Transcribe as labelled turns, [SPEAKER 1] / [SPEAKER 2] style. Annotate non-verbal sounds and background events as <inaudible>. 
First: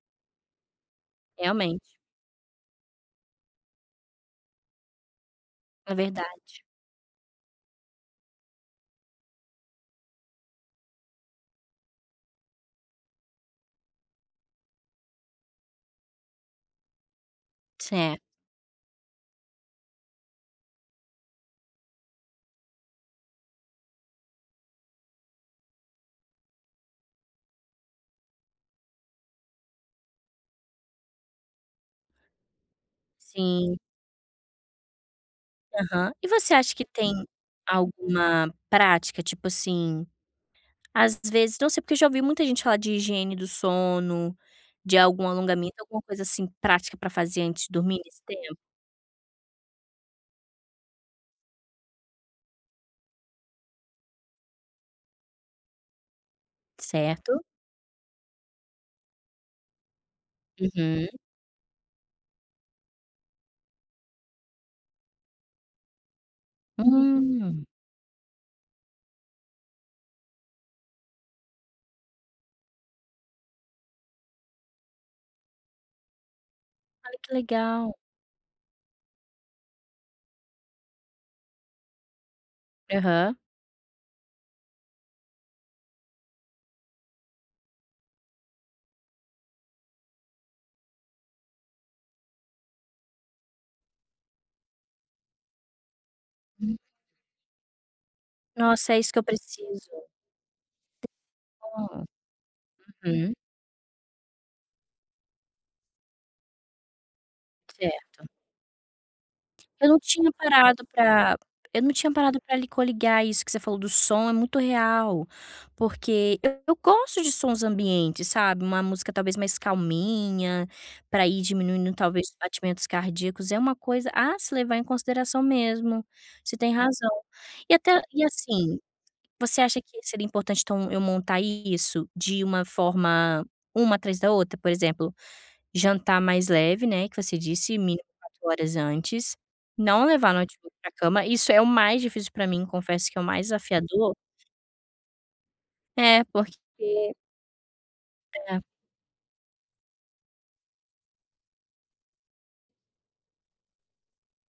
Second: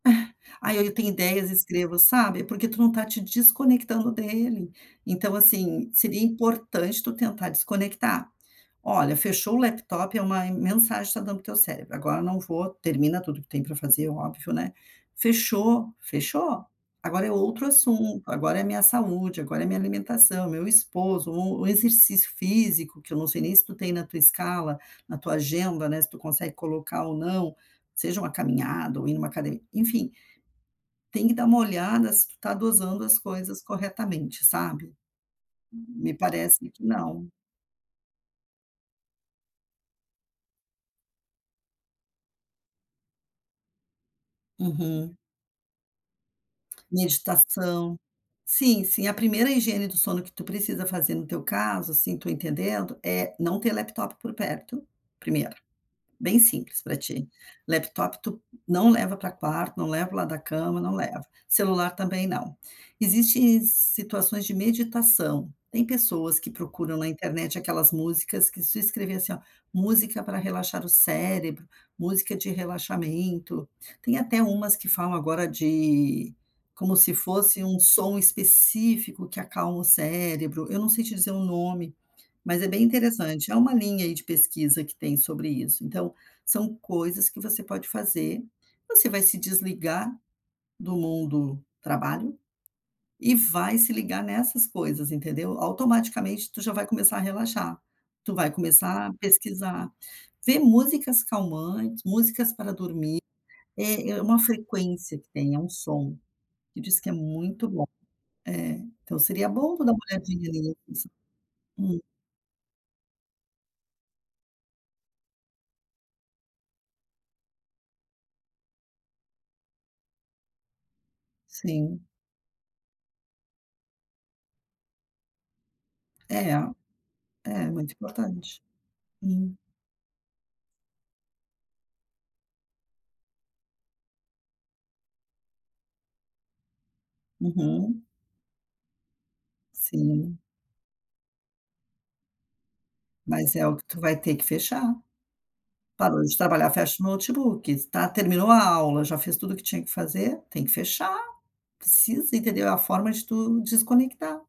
[SPEAKER 1] <chuckles> "Ai ai, eu tenho ideias e
[SPEAKER 2] Realmente.
[SPEAKER 1] escrevo", sabe. É porque tu não está te desconectando dele. Então assim,
[SPEAKER 2] É
[SPEAKER 1] seria
[SPEAKER 2] verdade.
[SPEAKER 1] importante tu tentar desconectar. Olha, fechou o laptop é uma mensagem que está dando para o teu cérebro: "Agora eu não vou" termina tudo que tem para fazer, óbvio, né. Fechou, fechou. Agora é outro
[SPEAKER 2] Cer
[SPEAKER 1] assunto, agora é a minha saúde, agora é a minha alimentação, meu esposo, ou o exercício físico, que eu não sei nem se tu tem na tua escala, na tua agenda, né, se tu consegue colocar ou não, seja uma caminhada ou ir em uma acade enfim tem que dar uma olhada se tu está dosando as coisas
[SPEAKER 2] Sim.
[SPEAKER 1] corretamente, sabe.
[SPEAKER 2] Aham.
[SPEAKER 1] Me
[SPEAKER 2] E você
[SPEAKER 1] parece
[SPEAKER 2] acha que
[SPEAKER 1] que
[SPEAKER 2] tem
[SPEAKER 1] não.
[SPEAKER 2] alguma prática, tipo assim, às vezes não sei porque eu já ouvi muita gente falar de higiene do sono, de
[SPEAKER 1] Uhum.
[SPEAKER 2] algum alongamento, alguma coisa assim prática, para fazer antes de dormir
[SPEAKER 1] Meditação.
[SPEAKER 2] nesse tempo.
[SPEAKER 1] Sim, sim, a primeira higiene do sono que tu precisa fazer, no teu caso, assim, estou entendendo, é não ter laptop por perto, primeiro. Bem simples para ti,
[SPEAKER 2] Certo.
[SPEAKER 1] laptop tu não leva para o quarto, não leva para o lado da cama, não
[SPEAKER 2] Uhum.
[SPEAKER 1] leva. Celular também não. Existe situações de meditação. Tem pessoas que procuram na internet
[SPEAKER 2] Hum.
[SPEAKER 1] aquelas músicas, que se escrever assim, ó: “música para relaxar o cérebro”, “música de relaxamento”. Tem até umas que falam agora de como se
[SPEAKER 2] Olha, que
[SPEAKER 1] fosse um
[SPEAKER 2] legal.
[SPEAKER 1] som específico que acalma o cérebro. Eu não sei te dizer o nome, mas é bem
[SPEAKER 2] Aham.
[SPEAKER 1] interessante. É uma linha, aí, de pesquisa que tem sobre isso, então são coisas que você pode fazer. Você vai se desligar do do trabalho e vai se ligar nessas coisas, entendeu. Automaticamente tu já
[SPEAKER 2] Hum.
[SPEAKER 1] vai começar a relaxar. Tu vai
[SPEAKER 2] Nossa, é
[SPEAKER 1] começar
[SPEAKER 2] isso
[SPEAKER 1] a
[SPEAKER 2] que eu preciso.
[SPEAKER 1] pesquisar, ver músicas calmantes,
[SPEAKER 2] Hum.
[SPEAKER 1] músicas para dormir.
[SPEAKER 2] Uhum.
[SPEAKER 1] É é uma frequência que tem, é um som que diz que é muito bom.
[SPEAKER 2] Certo.
[SPEAKER 1] Eh, então seria bom tu
[SPEAKER 2] Eu
[SPEAKER 1] dar
[SPEAKER 2] não
[SPEAKER 1] uma
[SPEAKER 2] tinha
[SPEAKER 1] olhadinha
[SPEAKER 2] parado
[SPEAKER 1] nisso.
[SPEAKER 2] para eu não
[SPEAKER 1] Hum.
[SPEAKER 2] tinha parado para lhe coligar, isso que você falou do som, é muito real. Porque eu gosto de sons ambientes, sabe, uma música, talvez, mais calminha para ir diminuindo,
[SPEAKER 1] Sim.
[SPEAKER 2] talvez, os batimentos cardíacos. É uma coisa a se levar em consideração mesmo,
[SPEAKER 1] É.
[SPEAKER 2] você tem razão.
[SPEAKER 1] É,
[SPEAKER 2] E
[SPEAKER 1] muito
[SPEAKER 2] até e
[SPEAKER 1] importante.
[SPEAKER 2] assim,
[SPEAKER 1] Hum.
[SPEAKER 2] você acha que seria importante, então, eu montar isso de uma forma, uma atrás da outra, por exemplo, jantar mais leve, né, que você disse,
[SPEAKER 1] Uhum.
[SPEAKER 2] mínimo 4 horas antes, não levar
[SPEAKER 1] Sim.
[SPEAKER 2] notebook para a cama, isso é o mais difícil para mim, confesso que é o mais
[SPEAKER 1] Mas é o que tu
[SPEAKER 2] desafiador.
[SPEAKER 1] vai ter que fechar. Parou
[SPEAKER 2] É,
[SPEAKER 1] de trabalhar, fecha o
[SPEAKER 2] porque
[SPEAKER 1] notebook. Está terminou
[SPEAKER 2] É.
[SPEAKER 1] a aula, já fez tudo o que tinha que fazer, tem que fechar. Precisa, entendeu, a forma de tu desconectar.